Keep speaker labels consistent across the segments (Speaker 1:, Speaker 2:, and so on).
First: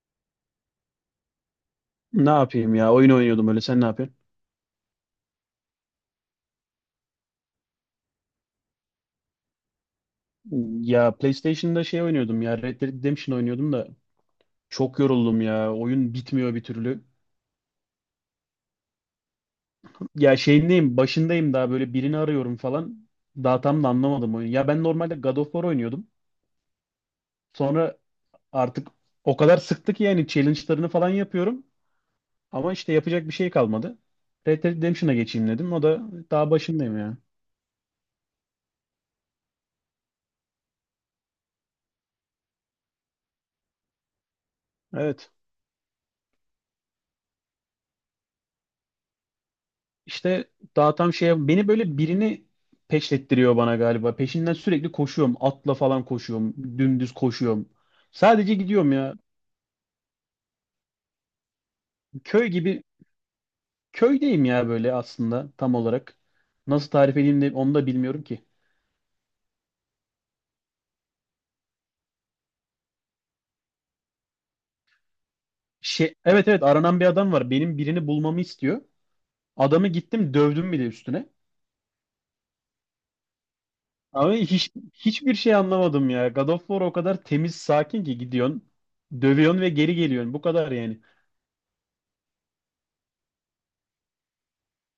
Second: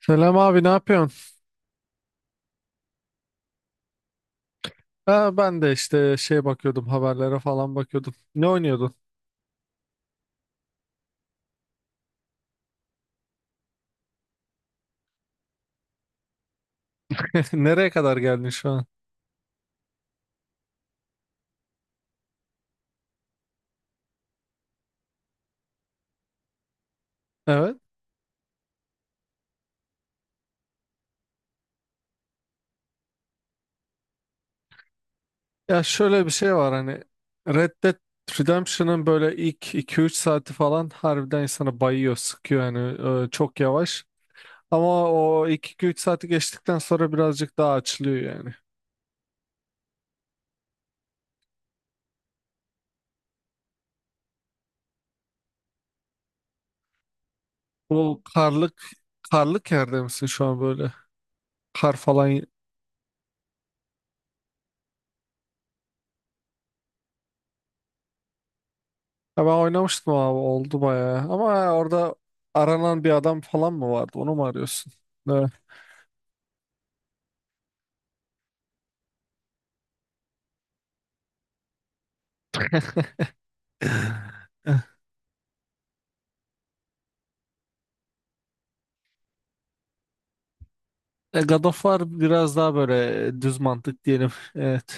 Speaker 1: Selam abi ne yapıyorsun?
Speaker 2: Ne yapayım ya? Oyun oynuyordum öyle. Sen ne yapıyorsun?
Speaker 1: Ha, ben de işte bakıyordum, haberlere falan bakıyordum. Ne oynuyordun?
Speaker 2: Ya PlayStation'da şey oynuyordum ya. Red Dead Redemption oynuyordum da çok yoruldum ya. Oyun bitmiyor bir türlü.
Speaker 1: Nereye kadar geldin şu an?
Speaker 2: Ya şeyindeyim, başındayım daha böyle birini arıyorum falan. Daha tam da anlamadım oyunu. Ya ben normalde God of War oynuyordum.
Speaker 1: Evet.
Speaker 2: Sonra artık o kadar sıktı ki yani challenge'larını falan yapıyorum. Ama işte yapacak bir şey kalmadı. Red Dead Redemption'a geçeyim dedim.
Speaker 1: Ya
Speaker 2: O da
Speaker 1: şöyle bir
Speaker 2: daha
Speaker 1: şey var
Speaker 2: başındayım
Speaker 1: hani
Speaker 2: ya.
Speaker 1: Red Dead Redemption'ın böyle ilk 2-3 saati falan harbiden insanı bayıyor, sıkıyor yani, çok yavaş. Ama
Speaker 2: Evet.
Speaker 1: o ilk 2-3 saati geçtikten sonra birazcık daha açılıyor yani.
Speaker 2: İşte daha tam şey beni böyle birini peşlettiriyor bana galiba. Peşinden sürekli koşuyorum. Atla falan koşuyorum. Dümdüz koşuyorum.
Speaker 1: Bu
Speaker 2: Sadece
Speaker 1: karlık
Speaker 2: gidiyorum ya.
Speaker 1: karlık yerde misin şu an böyle? Kar falan.
Speaker 2: Köy gibi köydeyim ya böyle aslında tam olarak. Nasıl tarif edeyim de onu da bilmiyorum ki.
Speaker 1: Ya ben oynamıştım abi, oldu bayağı. Ama orada aranan bir adam falan mı vardı? Onu mu arıyorsun? Evet.
Speaker 2: Şey, evet evet aranan bir adam var. Benim birini bulmamı istiyor. Adamı gittim dövdüm bile üstüne. Ama hiç hiçbir şey anlamadım ya. God of War o kadar temiz sakin ki gidiyorsun. Dövüyorsun ve geri geliyorsun. Bu kadar yani.
Speaker 1: E, God of War biraz daha böyle, düz mantık diyelim. Evet.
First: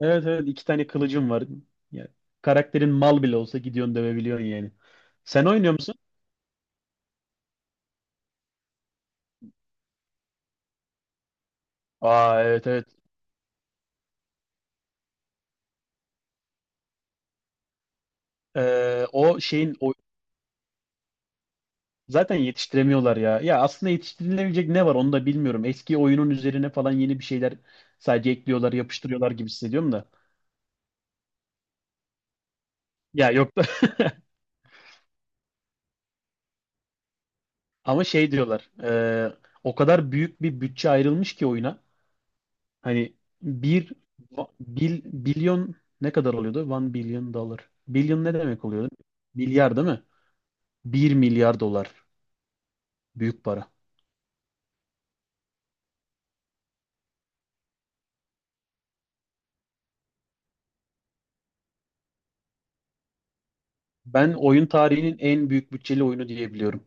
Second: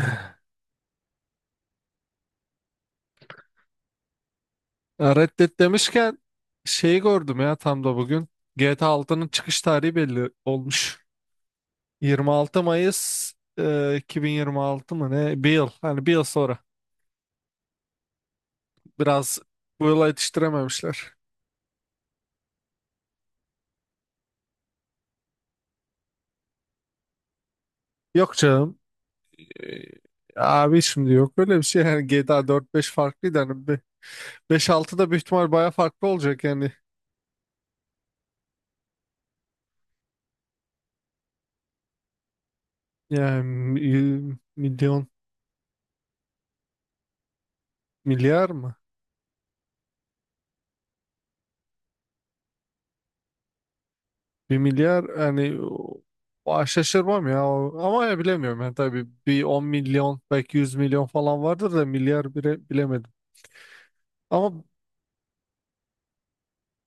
Speaker 2: Evet evet iki tane kılıcım var. Yani karakterin mal bile olsa gidiyorsun dövebiliyorsun yani.
Speaker 1: Red
Speaker 2: Sen
Speaker 1: Dead
Speaker 2: oynuyor musun?
Speaker 1: demişken, şeyi gördüm ya, tam da bugün. GTA 6'nın çıkış tarihi belli olmuş.
Speaker 2: Aa
Speaker 1: 26
Speaker 2: evet evet.
Speaker 1: Mayıs 2026 mı ne? Bir yıl. Hani bir yıl sonra. Biraz
Speaker 2: O şeyin
Speaker 1: bu
Speaker 2: o
Speaker 1: yıla yetiştirememişler.
Speaker 2: Zaten yetiştiremiyorlar ya. Ya aslında yetiştirilebilecek ne var onu da bilmiyorum. Eski oyunun üzerine falan yeni bir şeyler sadece
Speaker 1: Yok
Speaker 2: ekliyorlar,
Speaker 1: canım.
Speaker 2: yapıştırıyorlar gibi
Speaker 1: Ee,
Speaker 2: hissediyorum da.
Speaker 1: Abi şimdi yok öyle bir şey yani. GTA 4-5
Speaker 2: Ya
Speaker 1: farklıydı,
Speaker 2: yok da
Speaker 1: hani 5-6 da büyük ihtimal baya farklı olacak yani
Speaker 2: ama şey diyorlar. O kadar büyük bir bütçe ayrılmış ki oyuna. Hani
Speaker 1: yani
Speaker 2: bir bil,
Speaker 1: milyon,
Speaker 2: bilyon ne kadar oluyordu? One billion dollar. Billion ne
Speaker 1: milyar
Speaker 2: demek
Speaker 1: mı?
Speaker 2: oluyordu? Milyar değil mi? Bir milyar dolar. Büyük para.
Speaker 1: 1 milyar yani şaşırmam ya. Ama ya bilemiyorum yani, tabii bir 10 milyon, belki 100 milyon falan vardır da milyar bile bilemedim.
Speaker 2: Ben
Speaker 1: Ama
Speaker 2: oyun tarihinin en büyük bütçeli oyunu diyebiliyorum.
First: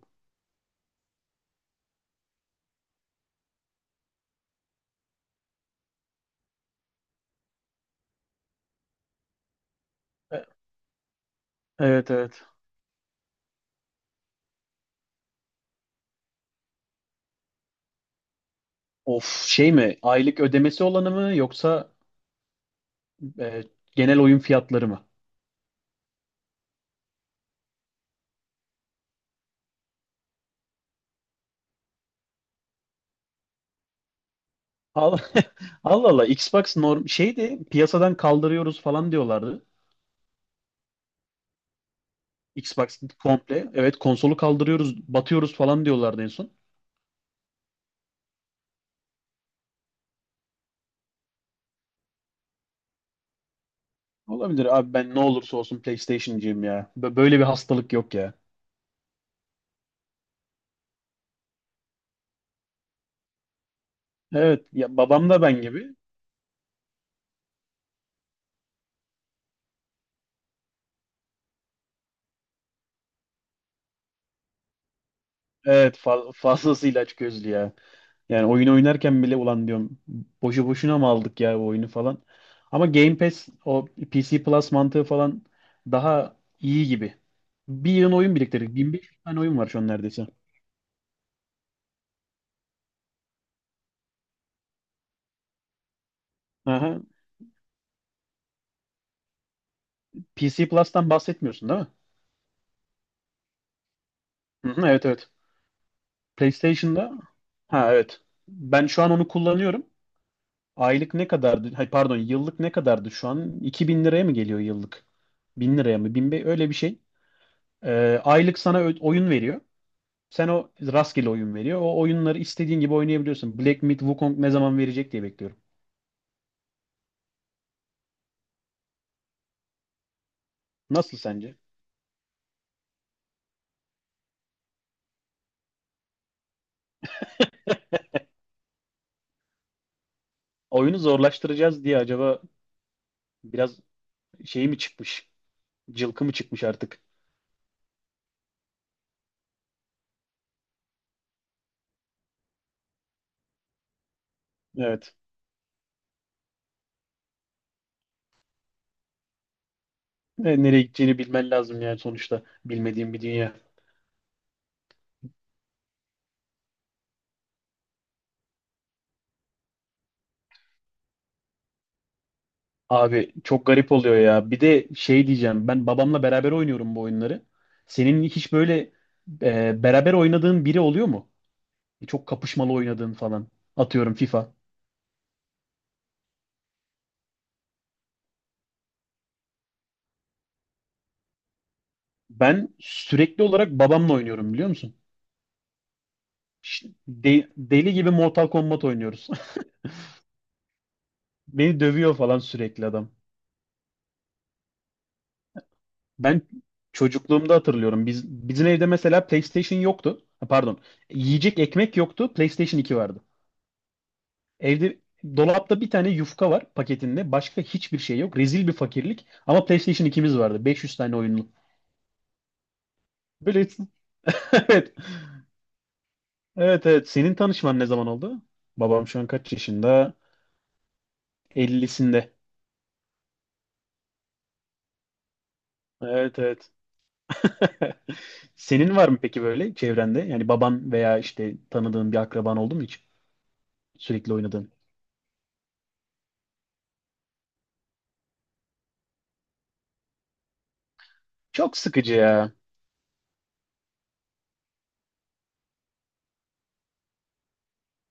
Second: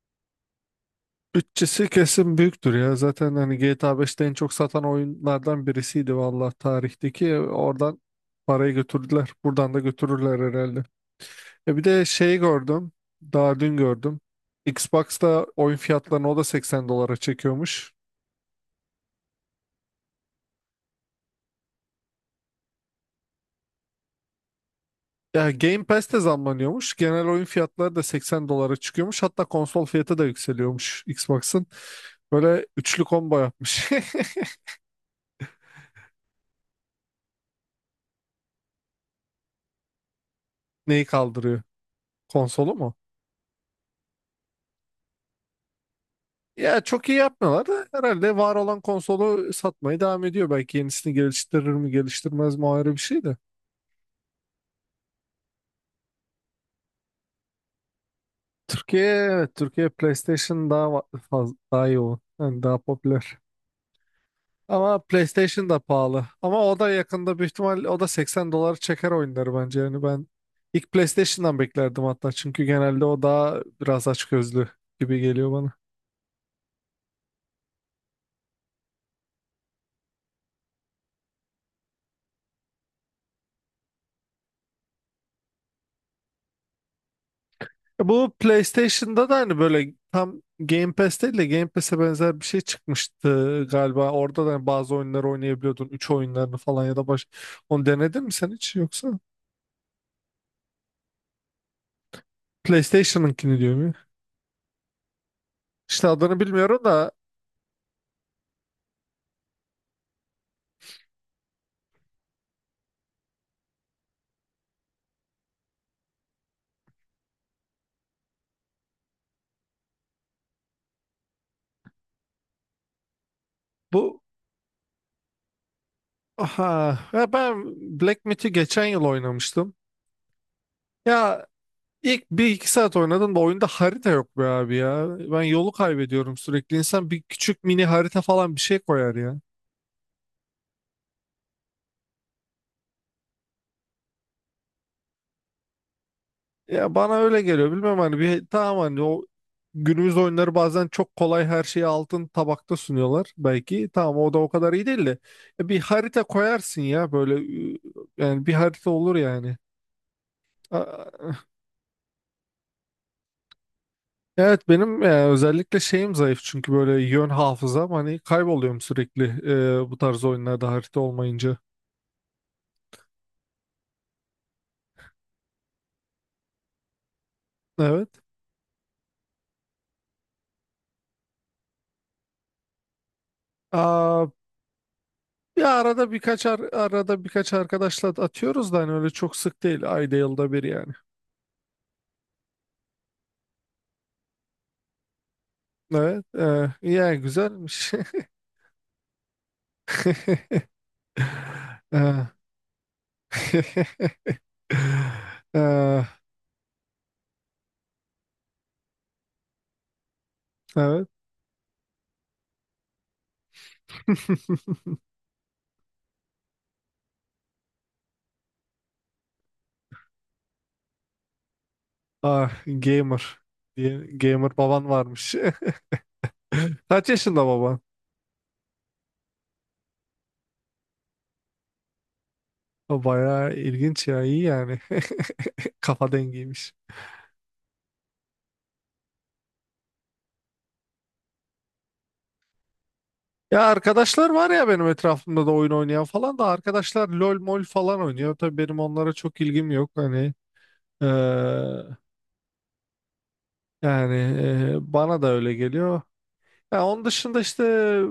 Speaker 1: bütçesi kesin büyüktür ya, zaten hani GTA 5'te en çok satan oyunlardan birisiydi vallahi tarihteki. Oradan parayı götürdüler, buradan da götürürler
Speaker 2: E-
Speaker 1: herhalde. Ya bir de
Speaker 2: Evet
Speaker 1: şeyi
Speaker 2: evet.
Speaker 1: gördüm. Daha dün gördüm. Xbox'ta oyun fiyatlarını o da 80 dolara çekiyormuş.
Speaker 2: Of şey mi? Aylık ödemesi olanı mı yoksa e, genel oyun fiyatları mı?
Speaker 1: Ya Game Pass de zamlanıyormuş. Genel oyun fiyatları da 80 dolara çıkıyormuş. Hatta konsol fiyatı da yükseliyormuş Xbox'ın. Böyle üçlü combo yapmış.
Speaker 2: Al- Allah Allah. Xbox norm şeydi piyasadan kaldırıyoruz falan diyorlardı.
Speaker 1: Neyi kaldırıyor? Konsolu mu?
Speaker 2: Xbox komple. Evet konsolu kaldırıyoruz, batıyoruz falan diyorlardı en son.
Speaker 1: Ya çok iyi yapmıyorlar da, herhalde var olan konsolu satmaya devam ediyor. Belki yenisini geliştirir mi geliştirmez mi, o ayrı bir şey de.
Speaker 2: Olabilir abi ben ne olursa olsun PlayStation'cıyım ya. Böyle bir hastalık yok ya.
Speaker 1: Türkiye, evet, Türkiye PlayStation daha fazla, daha yoğun. Yani daha popüler.
Speaker 2: Evet ya
Speaker 1: Ama
Speaker 2: babam da ben
Speaker 1: PlayStation da
Speaker 2: gibi.
Speaker 1: pahalı. Ama o da yakında büyük ihtimal o da 80 doları çeker oyunları bence. Yani ben ilk PlayStation'dan beklerdim hatta. Çünkü genelde o daha biraz açgözlü gibi geliyor bana.
Speaker 2: Evet fazlasıyla açgözlü ya. Yani oyun oynarken bile ulan diyorum boşu boşuna mı aldık ya bu oyunu falan. Ama Game Pass o PC Plus mantığı falan daha iyi gibi. Bir
Speaker 1: E,
Speaker 2: yığın
Speaker 1: bu
Speaker 2: oyun biriktirdik. 1.500
Speaker 1: PlayStation'da da
Speaker 2: tane
Speaker 1: hani
Speaker 2: oyun var şu an
Speaker 1: böyle
Speaker 2: neredeyse.
Speaker 1: tam Game Pass değil de Game Pass'e benzer bir şey çıkmıştı galiba. Orada da hani bazı oyunları oynayabiliyordun. Üç oyunlarını falan ya
Speaker 2: Aha.
Speaker 1: da baş... Onu denedin mi sen hiç yoksa?
Speaker 2: PC Plus'tan bahsetmiyorsun değil mi?
Speaker 1: PlayStation'ınkini diyor mu?
Speaker 2: Hı hı, evet evet.
Speaker 1: İşte adını bilmiyorum da,
Speaker 2: PlayStation'da ha evet. Ben şu an onu kullanıyorum. Aylık ne kadardı? Hay pardon yıllık ne kadardı şu an? 2.000 liraya mı geliyor yıllık? 1.000 liraya mı? 1000 be- öyle bir şey. Aylık sana ö- oyun veriyor. Sen o rastgele oyun veriyor. O oyunları istediğin gibi oynayabiliyorsun. Black Myth
Speaker 1: bu.
Speaker 2: Wukong ne zaman verecek diye bekliyorum.
Speaker 1: Aha, ya ben Black Myth'i geçen yıl oynamıştım.
Speaker 2: Nasıl
Speaker 1: Ya
Speaker 2: sence?
Speaker 1: ilk 1-2 saat oynadım da oyunda harita yok be abi ya. Ben yolu kaybediyorum sürekli. İnsan bir küçük mini harita falan, bir şey koyar ya.
Speaker 2: Oyunu zorlaştıracağız diye acaba biraz şey mi çıkmış? Cılkı mı çıkmış
Speaker 1: Ya
Speaker 2: artık?
Speaker 1: bana öyle geliyor. Bilmem, hani bir tamam, hani o günümüz oyunları bazen çok kolay, her şeyi altın tabakta sunuyorlar belki. Tamam, o da o kadar iyi değil
Speaker 2: Evet.
Speaker 1: de. Ya bir harita koyarsın ya, böyle yani bir harita olur yani.
Speaker 2: Nereye gideceğini
Speaker 1: A-
Speaker 2: bilmen lazım yani sonuçta. Bilmediğim bir dünya.
Speaker 1: Evet, benim özellikle şeyim zayıf, çünkü böyle yön hafızam, hani kayboluyorum sürekli bu tarz oyunlarda harita olmayınca.
Speaker 2: Abi çok garip oluyor ya. Bir de şey diyeceğim. Ben babamla beraber oynuyorum bu oyunları.
Speaker 1: Evet.
Speaker 2: Senin hiç böyle beraber oynadığın biri oluyor mu? Çok kapışmalı oynadığın falan. Atıyorum
Speaker 1: Aa,
Speaker 2: FIFA.
Speaker 1: ya arada birkaç arkadaşla atıyoruz da hani, öyle çok sık değil. Ayda yılda bir yani.
Speaker 2: Ben sürekli olarak babamla oynuyorum biliyor musun?
Speaker 1: Evet.
Speaker 2: Ş-
Speaker 1: E, yani
Speaker 2: de-
Speaker 1: güzelmiş.
Speaker 2: deli gibi Mortal Kombat oynuyoruz. Beni dövüyor
Speaker 1: Ee,
Speaker 2: falan sürekli adam.
Speaker 1: ee,
Speaker 2: Ben çocukluğumda hatırlıyorum. Bizim evde mesela PlayStation yoktu. Ha, pardon.
Speaker 1: evet.
Speaker 2: Yiyecek ekmek yoktu. PlayStation 2 vardı. Evde dolapta bir tane yufka var paketinde. Başka hiçbir şey yok. Rezil bir fakirlik. Ama PlayStation ikimiz vardı. 500 tane oyunlu.
Speaker 1: Ah, gamer.
Speaker 2: Böyle
Speaker 1: Gamer baban
Speaker 2: evet.
Speaker 1: varmış.
Speaker 2: Evet
Speaker 1: Kaç
Speaker 2: evet. Senin
Speaker 1: yaşında baban?
Speaker 2: tanışman ne zaman oldu? Babam şu an kaç yaşında? 50'sinde.
Speaker 1: O bayağı ilginç ya. İyi yani. Kafa
Speaker 2: Evet evet.
Speaker 1: dengiymiş.
Speaker 2: Senin var mı peki böyle çevrende? Yani baban veya işte tanıdığın bir akraban oldu mu hiç?
Speaker 1: Ya arkadaşlar
Speaker 2: Sürekli
Speaker 1: var ya
Speaker 2: oynadığın.
Speaker 1: benim etrafımda da, oyun oynayan falan da. Arkadaşlar LOL mol falan oynuyor. Tabii benim onlara çok ilgim yok. Hani eee,
Speaker 2: Çok sıkıcı ya.
Speaker 1: yani bana da öyle geliyor. Ya onun dışında işte,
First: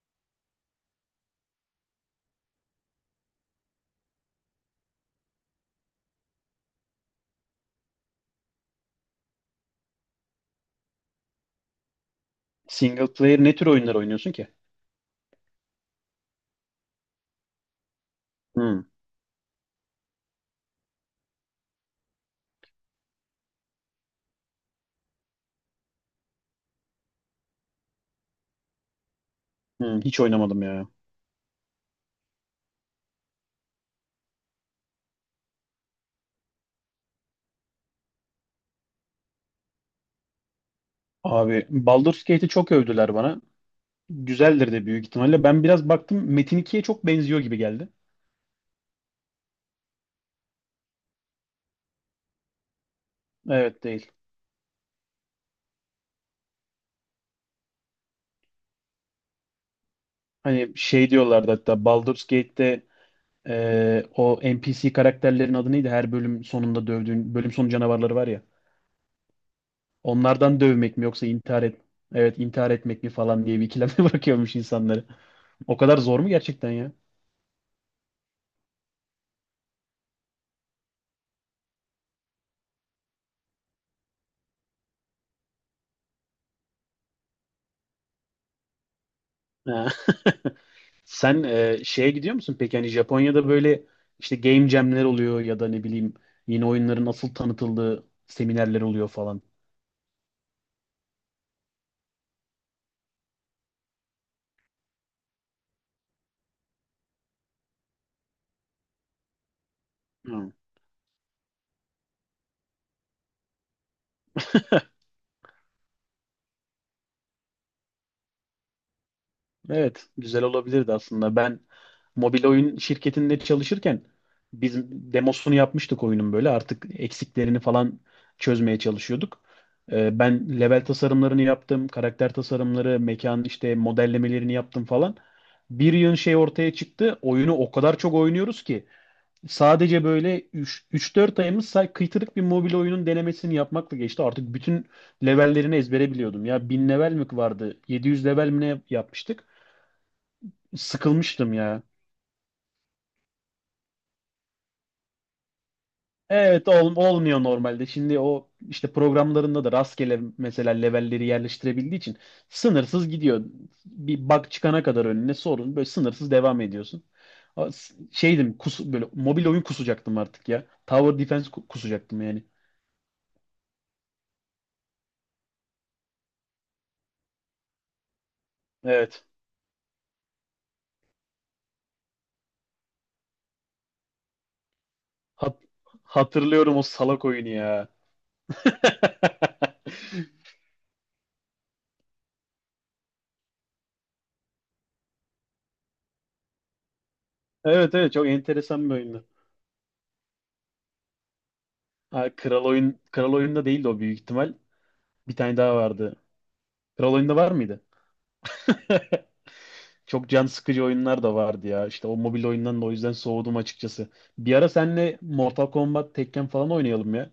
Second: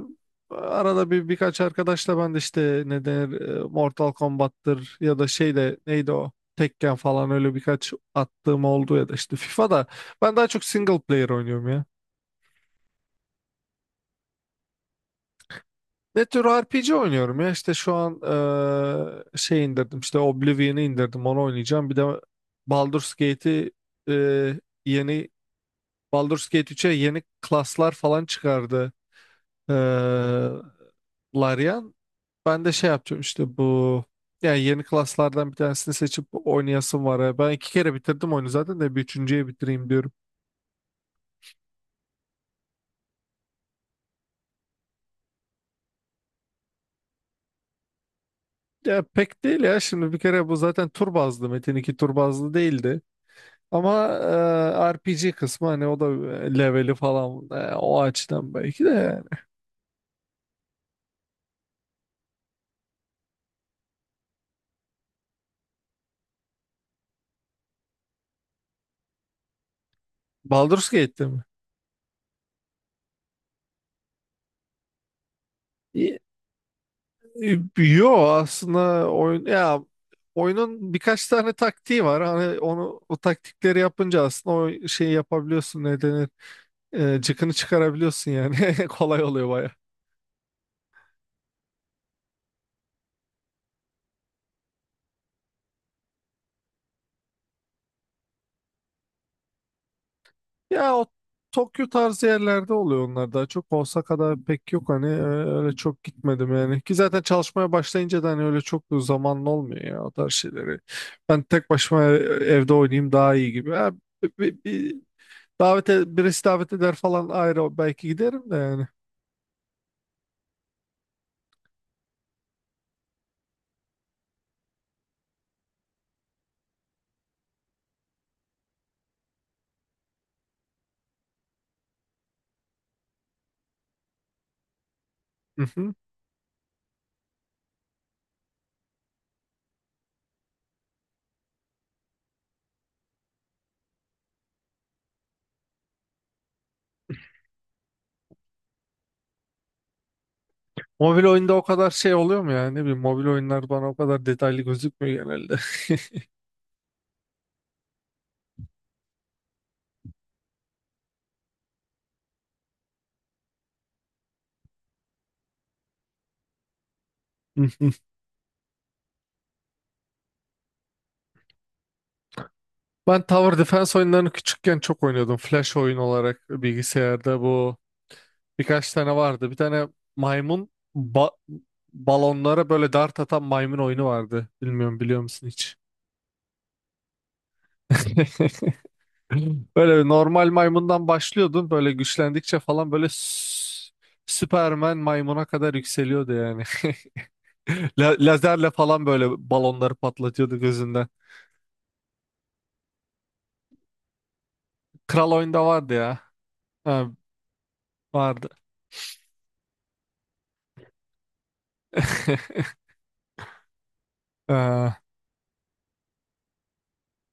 Speaker 1: arada bir birkaç arkadaşla ben de işte, ne denir, Mortal Kombat'tır ya da şey de neydi, o Tekken falan, öyle birkaç attığım oldu, ya da işte FIFA'da. Ben daha çok single player oynuyorum ya.
Speaker 2: Single player ne tür oyunlar oynuyorsun ki?
Speaker 1: Ne tür RPG oynuyorum ya işte. Şu an
Speaker 2: Hmm,
Speaker 1: şey indirdim, işte Oblivion'ı indirdim, onu oynayacağım. Bir de Baldur's Gate'i, yeni Baldur's Gate 3'e yeni klaslar falan çıkardı, eee
Speaker 2: Hiç oynamadım ya.
Speaker 1: Larian. Ben de şey yapacağım işte, bu yani yeni klaslardan bir tanesini seçip oynayasım var ya. Ben 2 kere bitirdim oyunu zaten de, bir üçüncüye bitireyim diyorum.
Speaker 2: Abi Baldur's Gate'i çok övdüler bana. Güzeldir de büyük ihtimalle. Ben biraz baktım Metin 2'ye çok benziyor gibi geldi.
Speaker 1: Ya pek değil ya, şimdi bir kere bu zaten tur bazlı, Metin 2 tur bazlı değildi.
Speaker 2: Evet
Speaker 1: Ama
Speaker 2: değil.
Speaker 1: RPG kısmı, hani o da leveli falan, o açıdan belki de yani.
Speaker 2: Hani şey diyorlardı hatta Baldur's Gate'te o NPC karakterlerin adı neydi? Her bölüm sonunda dövdüğün, bölüm sonu canavarları var ya. Onlardan
Speaker 1: Baldur's
Speaker 2: dövmek mi
Speaker 1: Gate'te
Speaker 2: yoksa
Speaker 1: mi?
Speaker 2: intihar et evet intihar etmek mi falan diye bir ikileme bırakıyormuş insanları. O kadar
Speaker 1: Y-
Speaker 2: zor mu gerçekten ya?
Speaker 1: Yo, aslında oyunun birkaç tane taktiği var. Hani onu, o taktikleri yapınca aslında o şeyi yapabiliyorsun, ne denir, cıkını çıkarabiliyorsun yani. Kolay oluyor baya.
Speaker 2: Ha. Sen şeye gidiyor musun peki? Hani Japonya'da böyle işte game jam'ler oluyor ya da ne bileyim yeni oyunların asıl tanıtıldığı seminerler oluyor falan.
Speaker 1: Ya o Tokyo tarzı yerlerde oluyor onlar daha çok. Osaka'da pek yok hani, öyle çok gitmedim yani. Ki zaten çalışmaya başlayınca da hani, öyle çok zamanın olmuyor ya o tarz
Speaker 2: Hı.
Speaker 1: şeyleri. Ben tek başıma evde oynayayım daha iyi gibi. Ha, bir davete, birisi davet eder falan ayrı, belki giderim de yani.
Speaker 2: Evet, güzel olabilirdi aslında. Ben mobil oyun şirketinde çalışırken biz demosunu yapmıştık oyunun böyle. Artık eksiklerini falan çözmeye çalışıyorduk. Ben level tasarımlarını yaptım, karakter tasarımları, mekan işte modellemelerini yaptım falan.
Speaker 1: Hı
Speaker 2: Bir
Speaker 1: hı.
Speaker 2: yığın şey ortaya çıktı. Oyunu o kadar çok oynuyoruz ki sadece böyle üç dört ayımız say- kıytırık bir mobil oyunun denemesini yapmakla geçti. Artık bütün levellerini ezbere biliyordum. Ya 1.000 level mi vardı? 700 level mi ne yapmıştık?
Speaker 1: Mobil oyunda
Speaker 2: Sıkılmıştım
Speaker 1: o
Speaker 2: ya.
Speaker 1: kadar şey oluyor mu yani? Ne bileyim, mobil oyunlar bana o kadar detaylı gözükmüyor genelde.
Speaker 2: Evet olmuyor normalde. Şimdi o işte programlarında da rastgele mesela levelleri yerleştirebildiği için sınırsız gidiyor. Bir bug çıkana kadar önüne sorun böyle sınırsız devam ediyorsun.
Speaker 1: Hı hı.
Speaker 2: Şeydim böyle mobil oyun kusacaktım artık ya. Tower Defense kusacaktım yani.
Speaker 1: Ben Tower Defense oyunlarını küçükken çok oynuyordum. Flash oyun olarak bilgisayarda, bu, birkaç tane
Speaker 2: Evet.
Speaker 1: vardı. Bir tane maymun, ba- balonlara böyle dart atan maymun oyunu vardı. Bilmiyorum, biliyor musun
Speaker 2: Hat-
Speaker 1: hiç?
Speaker 2: hatırlıyorum o salak oyunu ya.
Speaker 1: Böyle normal maymundan başlıyordun. Böyle güçlendikçe falan böyle Süpermen maymuna kadar yükseliyordu yani.
Speaker 2: Evet evet
Speaker 1: La-
Speaker 2: çok
Speaker 1: lazerle
Speaker 2: enteresan bir
Speaker 1: falan böyle
Speaker 2: oyundu.
Speaker 1: balonları patlatıyordu gözünden.
Speaker 2: Ha, kral oyun kral oyunda değildi o büyük ihtimal.
Speaker 1: Kral
Speaker 2: Bir tane
Speaker 1: oyunda
Speaker 2: daha
Speaker 1: vardı
Speaker 2: vardı.
Speaker 1: ya. Ha,
Speaker 2: Kral oyunda var mıydı?
Speaker 1: vardı.
Speaker 2: Çok can sıkıcı oyunlar da vardı ya. İşte o mobil oyundan da o yüzden soğudum açıkçası. Bir ara
Speaker 1: Ee,
Speaker 2: seninle Mortal Kombat, Tekken falan oynayalım ya.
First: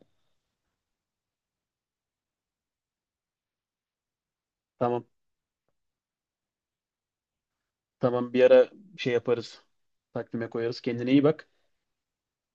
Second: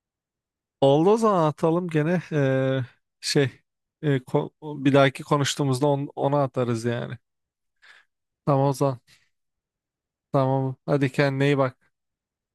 Speaker 1: Oldu o zaman, atalım gene şey bir
Speaker 2: Tamam.
Speaker 1: dahaki konuştuğumuzda onu atarız yani.
Speaker 2: Tamam bir
Speaker 1: Tamam
Speaker 2: ara
Speaker 1: o zaman.
Speaker 2: şey yaparız. Takvime
Speaker 1: Tamam.
Speaker 2: koyarız.
Speaker 1: Hadi,
Speaker 2: Kendine iyi
Speaker 1: kendine
Speaker 2: bak.
Speaker 1: iyi bak.